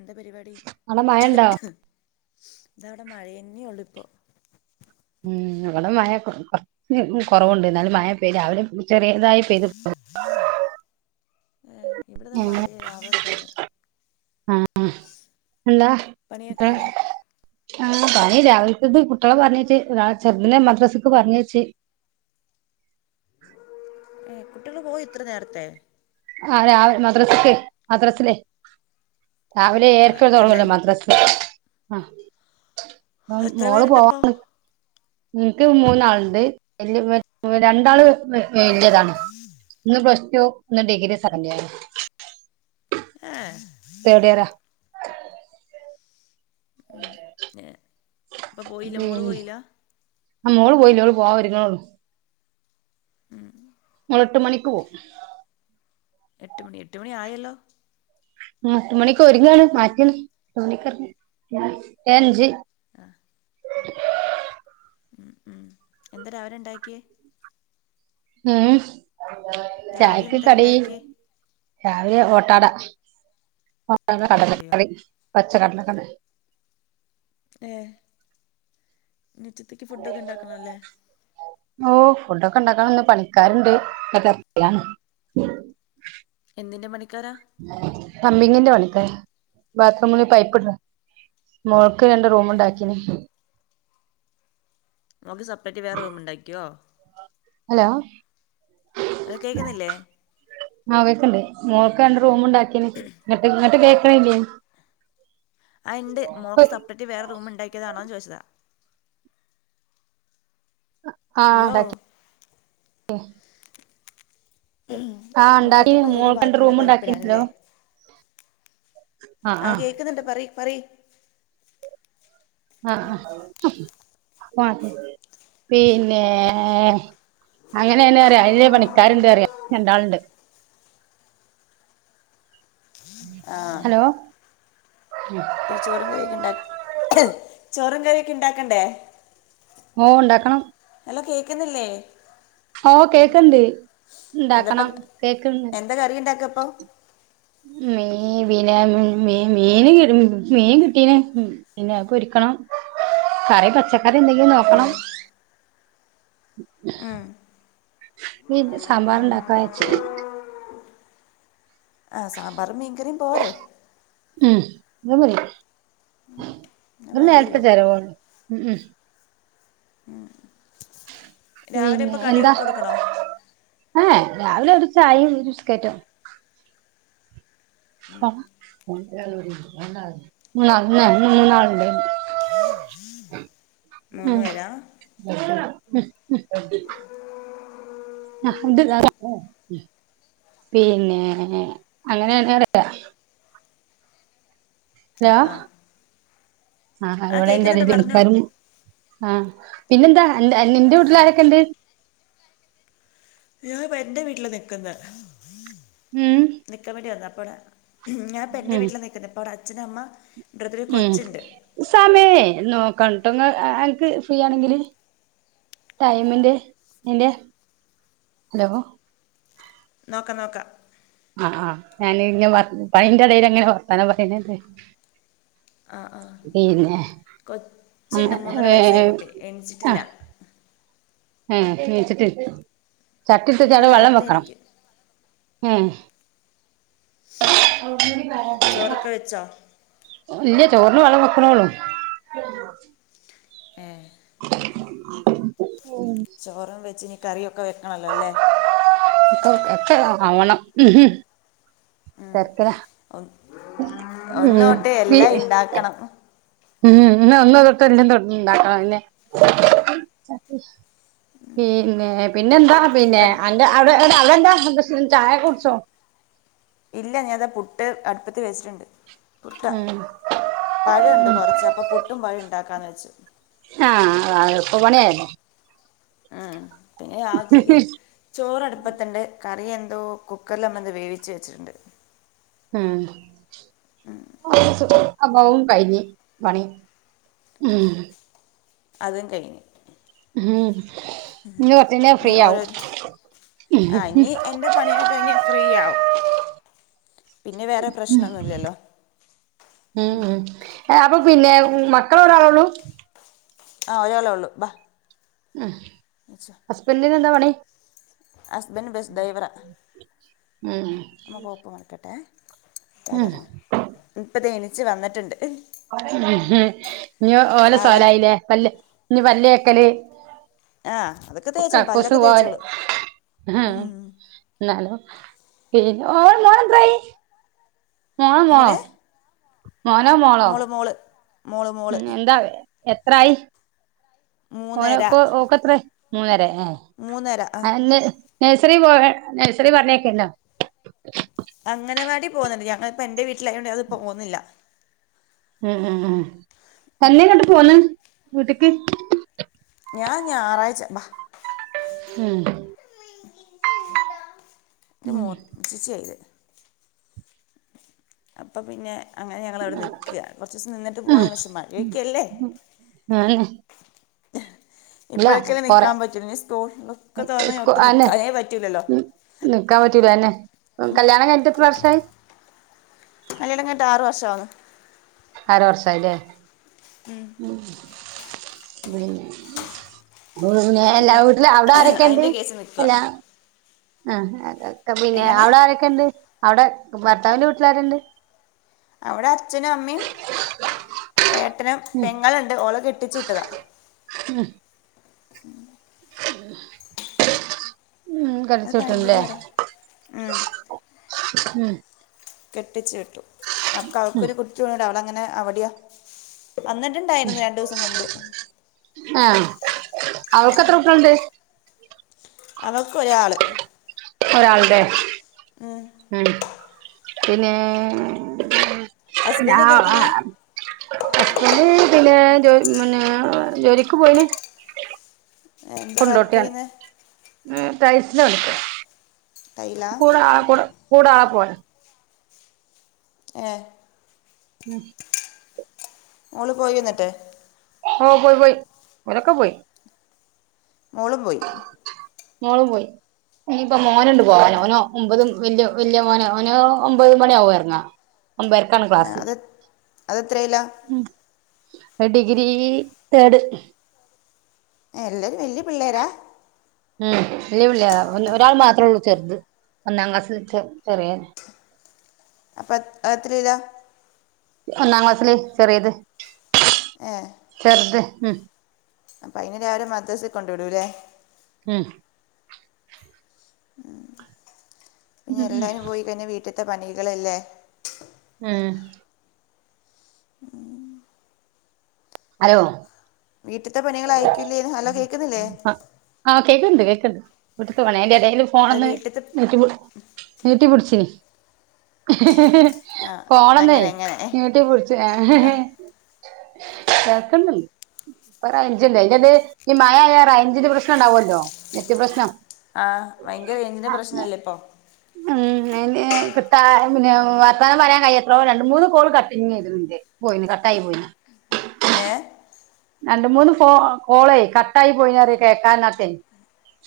എന്താ പരിപാടി അവിടെ മഴ ഉണ്ടോ ഇതാ വടെ മഴ ന്നെ ഒള്ളു ഇപ്പൊ ഉം ഇവടെ മഴ കൊർ കൊർച്ച് കൊറവുണ്ട് ന്നാലും മഴ പെയ്തു രാവിലെ ചെറീതായി പെയ്തു [unintelligible] ഏ ഇവട താ മഴയാ രാവിലെ തന്നെ ആ അല്ലാ പണിയൊക്കെ എ കഴിഞ്ഞോ ആ പണി രാവിൽകത്ത കുട്ടിയളെ പർഞയ്ച്ച് രാ ചെർതിനെ മദ്രാസ്ക്ക് പർഞ്ഞയ്ച്ച് ഏ കുട്ടിയള് പോയൊ ഇത്ര നേർത്തെ ആ രാവ് മദ്രസക്ക് മദ്രാസ് ലെ രാവിലെ ആഹ് ഏര്ക്ക് തൊടങ്ങല്ലോ എല്ലാരും മദ്രാസ് ആഹ് അപ്പം എത്ര മോള് പേരുണ്ടപ്പോ പോവാൻ എൻക്ക് മൂന്നാള്ണ്ട് [unintelligible] രണ്ടാള് വെ വെല്യതാണ് ന്ന് പ്ലസ് ടു ന്ന് ഡിഗ്രി സെക്കൻഡ് യേണ് ഏഹ് തേഡിയറാ ഏ ഉം ആ മോള് പോയില്ലോള് പോവാ ഒരുങ്ങണെ ഒള്ളു ഉം ഓളെട്ട് മണിക്ക് പോവും എട്ട് മണി എട്ട് മണി ആയല്ലോ ആ ഏട്ടുമണിക്ക് ഒരുങ്ങാണ് മാറ്റാണ് [unintelligible] ഏ അഞ്ച് ആഹ് ഉം ഉം എന്താ രാവിലെണ്ടാക്കിയേ ഏഹ് രാവിലെ ചായക്ക് എന്താ കടി ഉണ്ടാക്കിയേ രാവിലെ ഓട്ടാട [unintelligible] ഓട്ടടയോ കടലക്കറി പച്ച കടലക്കറി ഏഹ് നി ഉച്ചത്തേക്ക് ഫുഡൊക്കെ ഉണ്ടാക്കണല്ലേ ഓ ഫുഡൊക്കെണ്ടാക്കണം ഇന്ന് പണിക്കാരുണ്ട് [unintelligible] എന്തിൻ്റെ പണിക്കാരാ പമ്പിങ്ങിന്റെ പണിക്കാര് ബാത്റൂമില് പൈപ്പ് ഇട് മോൾക്ക് രണ്ട് റൂമ് ഉണ്ടാക്കിനി മോക്ക് സപ്പറേറ്റ് വേറെ റൂമ്ണ്ടാക്കിയോ ഹലോ അത് കേക്കുന്നില്ലേ ആഹ് കേക്ക്ണ്ട് മോൾക്ക് രണ്ട് റൂമുണ്ടാക്കീന് ഇങ്ങട്ട് ഇങ്ങട്ട് കേക്കണില്ലേ ആഹ് ഇണ്ട് മോക്ക് സപ്പറേറ്റ് വേറെ റൂമ്ണ്ടാക്കിയതാണോന്ന് ചോയിച്ചതാ ആഹ് ഹലോ ഉം ആ ഉണ്ടാക്കി ഇണ്ടാക്ക്യപ്പയിലേക്ക് മോൾക്ക് രണ്ട് ബാത്റൂമിന്റെ റൂം ഉണ്ടാക്കി ഹലോ പൈപ്പിടാനില്ലേ ആ ആ ആഹ് കേക്കുന്ന്ണ്ട് പറയ് പറയ് ആഹ് ആഹ് പിന്നെ അങ്ങനെ തന്നെറയാ അയില് പണിക്കാരുണ്ട്റയാ രണ്ടാള്ണ്ട് ആ ഹലോ ഇ ചോറും കറിയൊക്കെണ്ടാ ചോറും കറിയൊക്കെ ഇണ്ടാക്കണ്ടേ ഓ ണ്ടാക്കണം ഹലോ കേക്കുന്നില്ലേ ഓ കേക്ക്ണ്ട് എന്താപ്പ ഉണ്ടാക്കണം കേക്ക്ണ്ട് എന്താ കറി ഇണ്ടാക്കപ്പൊ മീ മീ പിന്നെ മീ മീന് മീൻ കിട്ടീന് പിന്നെ അ പൊരിക്കണം കറി പച്ചക്കറി ന്തെങ്കിലും നോക്കണം ഉം ഉം ഞ്ഞിന്ന് സാമ്പാറ്ണ്ടാക്കാവെച്ച് ആഹ് സാമ്പാറും മീൻകറിം പോരെ ഉം [unintelligible] അത് ഒര് നേരത്തെ മതിയല്ലോ ചെലവോള്ളു മ്ഹ് രാവിലെ പിന്നെ ഇപ്പൊ എന്താ കടിയൊക്കെ കൊടുക്കണോ ഏഹ് രാവിലെ ഒരു ചായേം ബിസ്കറ്റും [unintelligible] മൂന്നാൾ മൂന്നാൾ മുമൂന്നാളുണ്ട് മൂന്ന് ന്ന് പേരാ ഉം ഉം ഉം [unintelligible] പിന്നെ അങ്ങനന്നെറയാ ആ അലോ ആ ആഹ് ആ ഇവിടെ കേൾക്കുന്നുണ്ട് അയിന്റെടേല് പറഞ്ഞോ പണിക്കാരും ആഹ് പിന്നെന്താ അന്റെ നിന്റെ വീട്ടിലാരെക്കെണ്ട് ഞാൻ ഇപ്പൊ എന്റെ വീട്ടിലാ നിക്ക്ന്നേ ഉം നിക്കാൻ വേണ്ടി വെന്നാ അപ്പവ്ടെ ഞാൻ ഇപ്പ എന്റെ ഉം വീട്ടിലാ നിക്ക്ന്നെ ഇപ്പവ്ടെ അച്ഛന് അമ്മ ഇവിടുത്തെ ഒരു ഉം കൊച്ചുണ്ട് സമയേ നോക്കണട്ടൊ ഇങ്ങ അനക്ക് ഫ്രീ ആണെങ്കില് ടൈമിന്റെ യിന്റെ ഹലോ നോക്കാ നോക്കാ ആഹ് ആഹ് ഞാന് ഇഞ്ഞ് മറന്ന് പണിന്റെടേല് അങ്ങനെ വർത്താനം പറീണല്ലേ ആഹ് ആഹ് ഏ കൊച്ച്ണ്ട് മൂന്നര വയസ്സായ കുട്ടി എണിച്ചിട്ടില്ല ഏഹ് നീച്ചിട്ടില് ചട്ടി ഇട്ത്തിട്ട് ഇന്ന് അവ്ടെ വെള്ളം നേരത്തെ വെക്കണം എനിക്ക് ഉം ചോറൊക്കെ വെച്ചോ ഇല്ല്യ ചോറിന് വള്ളം വെക്ക്ണോള്ളൂ ഏ ഉം ചോറും വെച്ച് ഇനി കറിയൊക്കെ വെക്കണല്ലോ ല്ലേ ഇപ്പൊ ഒക്കെ ആവണം ഉം ഹും തെരക്കിലാ ഒന്ന് ഒന്ന് തോട്ട് പി എല്ലാ ഇണ്ടാക്കണം ഉം ഇന്ന് ഒന്നു തൊട്ട് എല്ലം തൊടങ്ങി ഇണ്ടാക്കണം അതെന്നെ പിന്നെ പിന്നെന്താ പിന്നെ പൺ അന്റെ അവിടെവിടെ അവിടെ എന്താ [unintelligible] ചായൊക്കെ കുടിച്ചോ ഇല്ല ഞാനിതാ പുട്ട് അട്പ്പത്ത് വെച്ചിട്ട്ണ്ട് പുട്ടാ ഉം പഴണ്ട് കൊറച്ച് അപ്പം പുട്ടും പഴോ ഉണ്ടാക്കാന്ന് വെച്ചു ആഹ് അത് എള്പ്പ പണി ആയല്ലോ ആഹ് പിന്നെ രാവ്ത്തേക്ക് ചോറ് അട്പ്പത്ത്ണ്ട് കറി എന്തോ കുക്കറിലമ്മന്തോ വേവിച്ച് വെച്ചിട്ട്ണ്ട് ഉം ആഹ് അപ്പതും കഴിഞ്ഞ് പണി ഉം അതും കഴിഞ്ഞ് ഉം ഇന്ന് കൊറച്ചഴിഞ്ഞാ ഇനി ഫ്രീ ആവും ഓരോര് ആഹ് ഇനി എന്റെ പണിയൊക്കെ കഴിഞ്ഞ് ഫ്രീയാവും പിന്നെ വേറെ പ്രശ്നൊന്നുല്ലല്ലോ ഉം ഉം അപ്പൊ പിന്നെ മക്കള് ഒരാളോള്ളു ആഹ് ഒരാളോള്ളൂ ബാ ഉം ഹസ്ബന്റിന് എന്താ പണി ഹസ്ബെന്റ് ബെസ്സ് ഡൈവറാ ഉം താഴെ ഉം എറങ്ങ് ഇപ്പതാ എണീച്ച് വന്നിട്ട്ണ്ട് ഉം ഇഞ്ഞ് ഓലെ സാധനം സോലായില്ലേ പല്ല് ഇഞ്ഞ് പല്ലേക്കല് ആ അതൊക്കെ തേച്ചോളൂ കക്കൂസ് പല്ലൊക്കെ പോവാന് തേച്ചോളൂ ആഹ് ഇന്നാലും പി ഓൾ മോനെത്രായി മോളോ മോ എങ്ങനെ മോനാ മോളാ മോള് മോള് മോള് മോള് ഉം എന്താ എത്രായി മൂന്നര ഓന്ക്ക് ഓക്കെത്രേ മൂന്നരെ ഏഹ് മൂന്നര ആ [unintelligible] നെഴ്റി പോവെ നെഴ്സറി പറ്ഞ്ഞേക്കെണ്ടോ അങ്ങനവാടി പോവ്ന്നുണ്ട് ഞങ്ങളിപ്പോ എന്റെ വീട്ടിലായോണ്ട് അത് പോകുന്നില്ല ഉം ഉം ഉം എന്നെ ഇങ്ങട്ട് പോന്ന് വീട്ട്ക്ക് ഞാൻ ഞായറാഴ്ച്ച ഉം ഉ ഉ ഉം ഇന്റെ [unintelligible] അപ്പം പിന്നെ അങ്ങനെ ഞങ്ങളവിടെ നിക്കാ കുറച്ചു ദിവസം നിന്നി്ട്ട് പോവാന്ന് പക്ഷെ മഴഒക്കെ ആല്ലേ നല്ല ഇപ്പോഴൊക്കല്ലേ കൊറെ നിൽക്കാൻ പറ്റൂ ഇനി സ്കൂൾ ഒക്കെ തുറന്നാ ഒട്ടും അന്നെ നിക്കക്കാനേ പറ്റൂല്ലല്ലോ നിക്കാൻ പറ്റൂല അല്ലെ കല്യാണം കഴിഞ്ഞട്ടത്ര വർഷ്യയി കല്യാണം കഴിഞ്ഞിട്ട് ആറ് വർഷം ആവണ്‌ ആറ് വർഷയി ആല്ലേ ഉം ഇവിടുന്നെ ഞാൻ അപ്പം എല്ലാ പിന്നെ വീട്ടില അവിടെ ആരൊക്കണ്ട് അതിൻ്റെ കേസ് നിൽക്കുക അല്ല ആ അതൊക്കെ പിന്നെ എങ്ങനെ അവിടെ ആരൊക്കെ ഉണ്ട് അവിടെ ഭർത്താവിന്റെ വീട്ടിലാരുണ്ട് അവിടെ അച്ഛനും അമ്മയും ഏട്ടനും പെങ്ങളുണ്ട് ഓള കെട്ടിച്ചിട്ടതാ ഉം ഉം അത് കെടിച്ചിട്ടു വിട്ടാല്ലേ പഴംപൊരി വരാം ഉം കെട്ടിച്ചു വിട്ടു അപ്പൊ അവക്കൊരു കുച്ച്ണ്ട് അപ്പൊ അവള അങ്ങനെ അവിടെയാ വന്നിട്ടുണ്ട ഉം അവക്ക് എത്ര കുട്ടികളുണ്ട് അവൾക്കൊരാ ഒരാൾടെ ആഹ് ആണ് പിന്നെ ഞാ ഹസ്ബൻഡ് എന്തെടുക്കുന്നെ ഹസ്ബൻഡ് പിന്നെ ജോലി പിന്നെ ജോലിക്ക് പോയിന് എന്താ വർക്ക് കൊണ്ടോട്ടിയാണ് ചെയ്യുന്നെ ഉം ടൈസിന്റെ പണി ഒക്കെ ടൈലാ കൂടാ ആ കൂടെ കൂടാ പോയെ ഏഹ് ഉം ഓള് പോയൊ എന്നിട്ട് ഓ പോയി പോയി ഓലൊക്കെ പോയി മോളും പോയി മോളും പോയി ഇനിപ്പോ മോനണ്ട് പോവാനോ ഒനോ ഒമ്പതും വല്യ വല്യ മോന ഒനോ ഒമ്പത് മണിയ ആവും ഇറങ്ങാൻ ഒമ്പരക്കാണ് ക്ലാസ്സ്‌ അത്എത്രില്ല ഉം ഡിഗ്രി തേഡ് എല്ലാരും വലിയ പിള്ളേരാ ഉം ഇല്ലി ഇല്ല ഒ ഒരാൾ മാത്ര ഉള്ളൂ ചെറുത് ഒന്നാം ക്ലാസ്സിെ ചെ ചെറിയെ അപ്പെ എത്രിലാ? ഒന്നാം ക്ലാസ്സില് ചെറിയത് ഏഹ് ചെർത് ഉം അപ്പൊ അയിനെരാവിലെ മദ്രസിൽ കൊണ്ടു വിടുല്ലേ ഉം ഉം പിന്നെ എല്ലാവരും പോയി കഴിഞ്ഞ വീട്ടത്തെ പണികളല്ലേ ഉം ഹലോ വീട്ടിത്തെ പണികൾ അയക്കൂല്ലേന്ന് ഹലോ കേക്കുന്നില്ലേ? ആ കേക്ക്ണ്ട് കേക്ക്ണ്ട് വീട്ടിതെ പണി അയിന്റെ എടേൽ അല്ല ഫോണോന്ന് വീട്ടിലത്തെ നീട്ടി പി നീട്ടി പിടിച്ചേ ആ ഫോണോന്ന് അങ്ങനെ അങ്ങനെ നീട്ടി പിടിച് ആ തിരക്കൊന്നുല്ല അപ്പ റൈഞ്ചില്ല അയിൻ്റെടാൽ ഈ മഴായ റൈഞ്ചിന്റ് പ്രശ്നം ഉണ്ടാവുല്ലോ നെറ്റ് പ്രശ്നം ആഹ് ഭയങ്കര റേഞ്ചിൻ്റെ പ്രശ്നല്ലേ ഇപ്പൊ ഏഹ്കിട്ടാ പിന്നെ വർത്താനം പറയാൻ കഴിയ എത്രയോ രണ്ട് മൂന്ന് കോൾ കട്ടിങ്ങ് ചെയ്തത്ണ്ട് പോയി കട്ടായി പോയി ഏഹ് രണ്ട് മൂന്ന് ഫോ കോളോ കട്ടായി പോയിഞ്ഞറി കേൾക്കാനത്തെ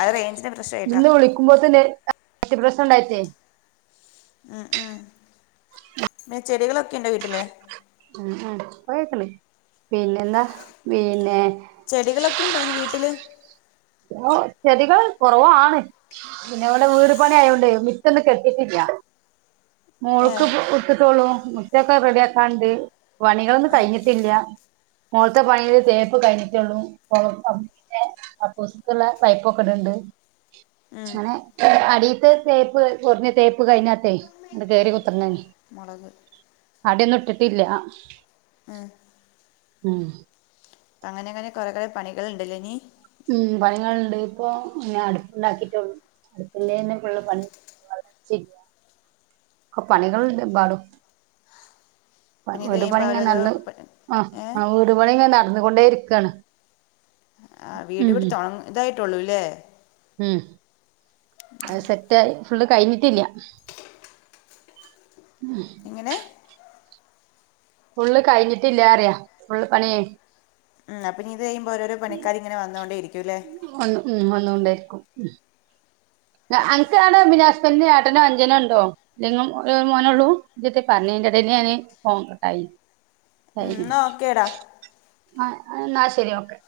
അത് റേഞ്ചിൻ്റെ പ്രശ്നമായിട്ടാ ഇന്ന് വിളിക്കുമ്പോ തന്നെ അത് നെറ്റ് പ്രശ്നം ണ്ടായിട്ടേ അ ആ ഉം പിന്നെ ചെടികളൊക്കെ ണ്ടോ വീട്ടില്? ഉ ഇപ്പൊ കേക്ണ പിന്നെന്താ പിന്നെ ചെടികളൊക്കെ ഉണ്ടോന്ന് വീട്ടില്? ഓ ചെടികൾ കുറവാണ് പിന്നെ വിടെ വീട് പണി ആയോണ്ട് മിറ്റ ഒന്ന് കെട്ടിട്ടില്ല ഏ മോൾക്ക് ഇട്ടിട്ടോളൂ മിറ്റെക്കെ റെഡിയ ആക്കാണ്ട് പണികളൊന്നും കഴിഞ്ഞിട്ടില്ല. മോള് ത്തെ പണീൽ തേപ്പ് കഴിഞ്ഞിട്ടുള്ളൂ [unintelligible] അപ്പപിന്നെ കക്കൂസ് ക്കുള്ള പൈപ്പക്കെടെണ്ട് ഉം, അങ്ങനെ അടീത്ത് തേപ്പ് കുറഞ്ഞ തേപ്പ് കഴിഞ്ഞാത്തേ ട്ട് കേറി കുത്തർ ന്നേനി മുളക് അടിയോന്നും ഇട്ടിട്ടില്ല ഉം. ഉം അങ്ങനെ ങ്ങനെ കുറെേകൾ പണികൾ ണ്ടല്ലേ ഇനി ഉം പണികൾണ്ട് ഇപ്പൊ ഇങ്ങ അടുപ്പുണ്ടാക്കിട്ടുള്ളു. അടുപ്പില്ലേന്ന ഫുൾപണി [unintelligible] പണികൾ ണ്ട് എമ്പാടും ആ പിന്നെ ഇത് വീട് കഴിയുമ്പോൾ പണിഇങ്ങെനെ ഓരോരോ നടന്ന് പ- ആ ഏ ആ് വീട്പണി ഇങ്ങെ നടന്നുകൊണ്ടേ ഇരിക്കാണ് ആ വീട് ഉം ഇവിടെ തുട ഇതായിട്ടുള്ളൂല്ലേ? ഉം അ സെറ്റ്ായി ഫുള്ള് കഴിഞ്ഞിട്ടില്ല [inaudible] ഇങ്ങനെ ഫുള്ള് കഴിഞ്ഞിട്ടില്ലാറയാ ഫുള്ള് പണിയേ ഉം അപ്പ ഇനീത് കയിമ്പോ ഓരോ പണിക്കാരി ഇങ്ങെ വന്ന് കൊണ്ടേ ഇരിക്കുല്ലേ ഒന്ന് മ് വന്നുകൊണ്ടേയിരിക്കും ഉ അന്ക്ക് ആടെ പിന്നെ ഹസ്ബൻ്റിന്ഏട്ടനെ അന്ജനോണ്ടോ? ഇജ്ജെന്നു മോനോള്ളൂ ഇജന്തേ പറഞ്ഞീന്നു ഇടേൽ ഫോൺ കട്ടായി. ഉം, കഴിഞ്ഞു എന്നാ ഓക്കേടാ ആ എന്നാ ശരി ഓക്കെ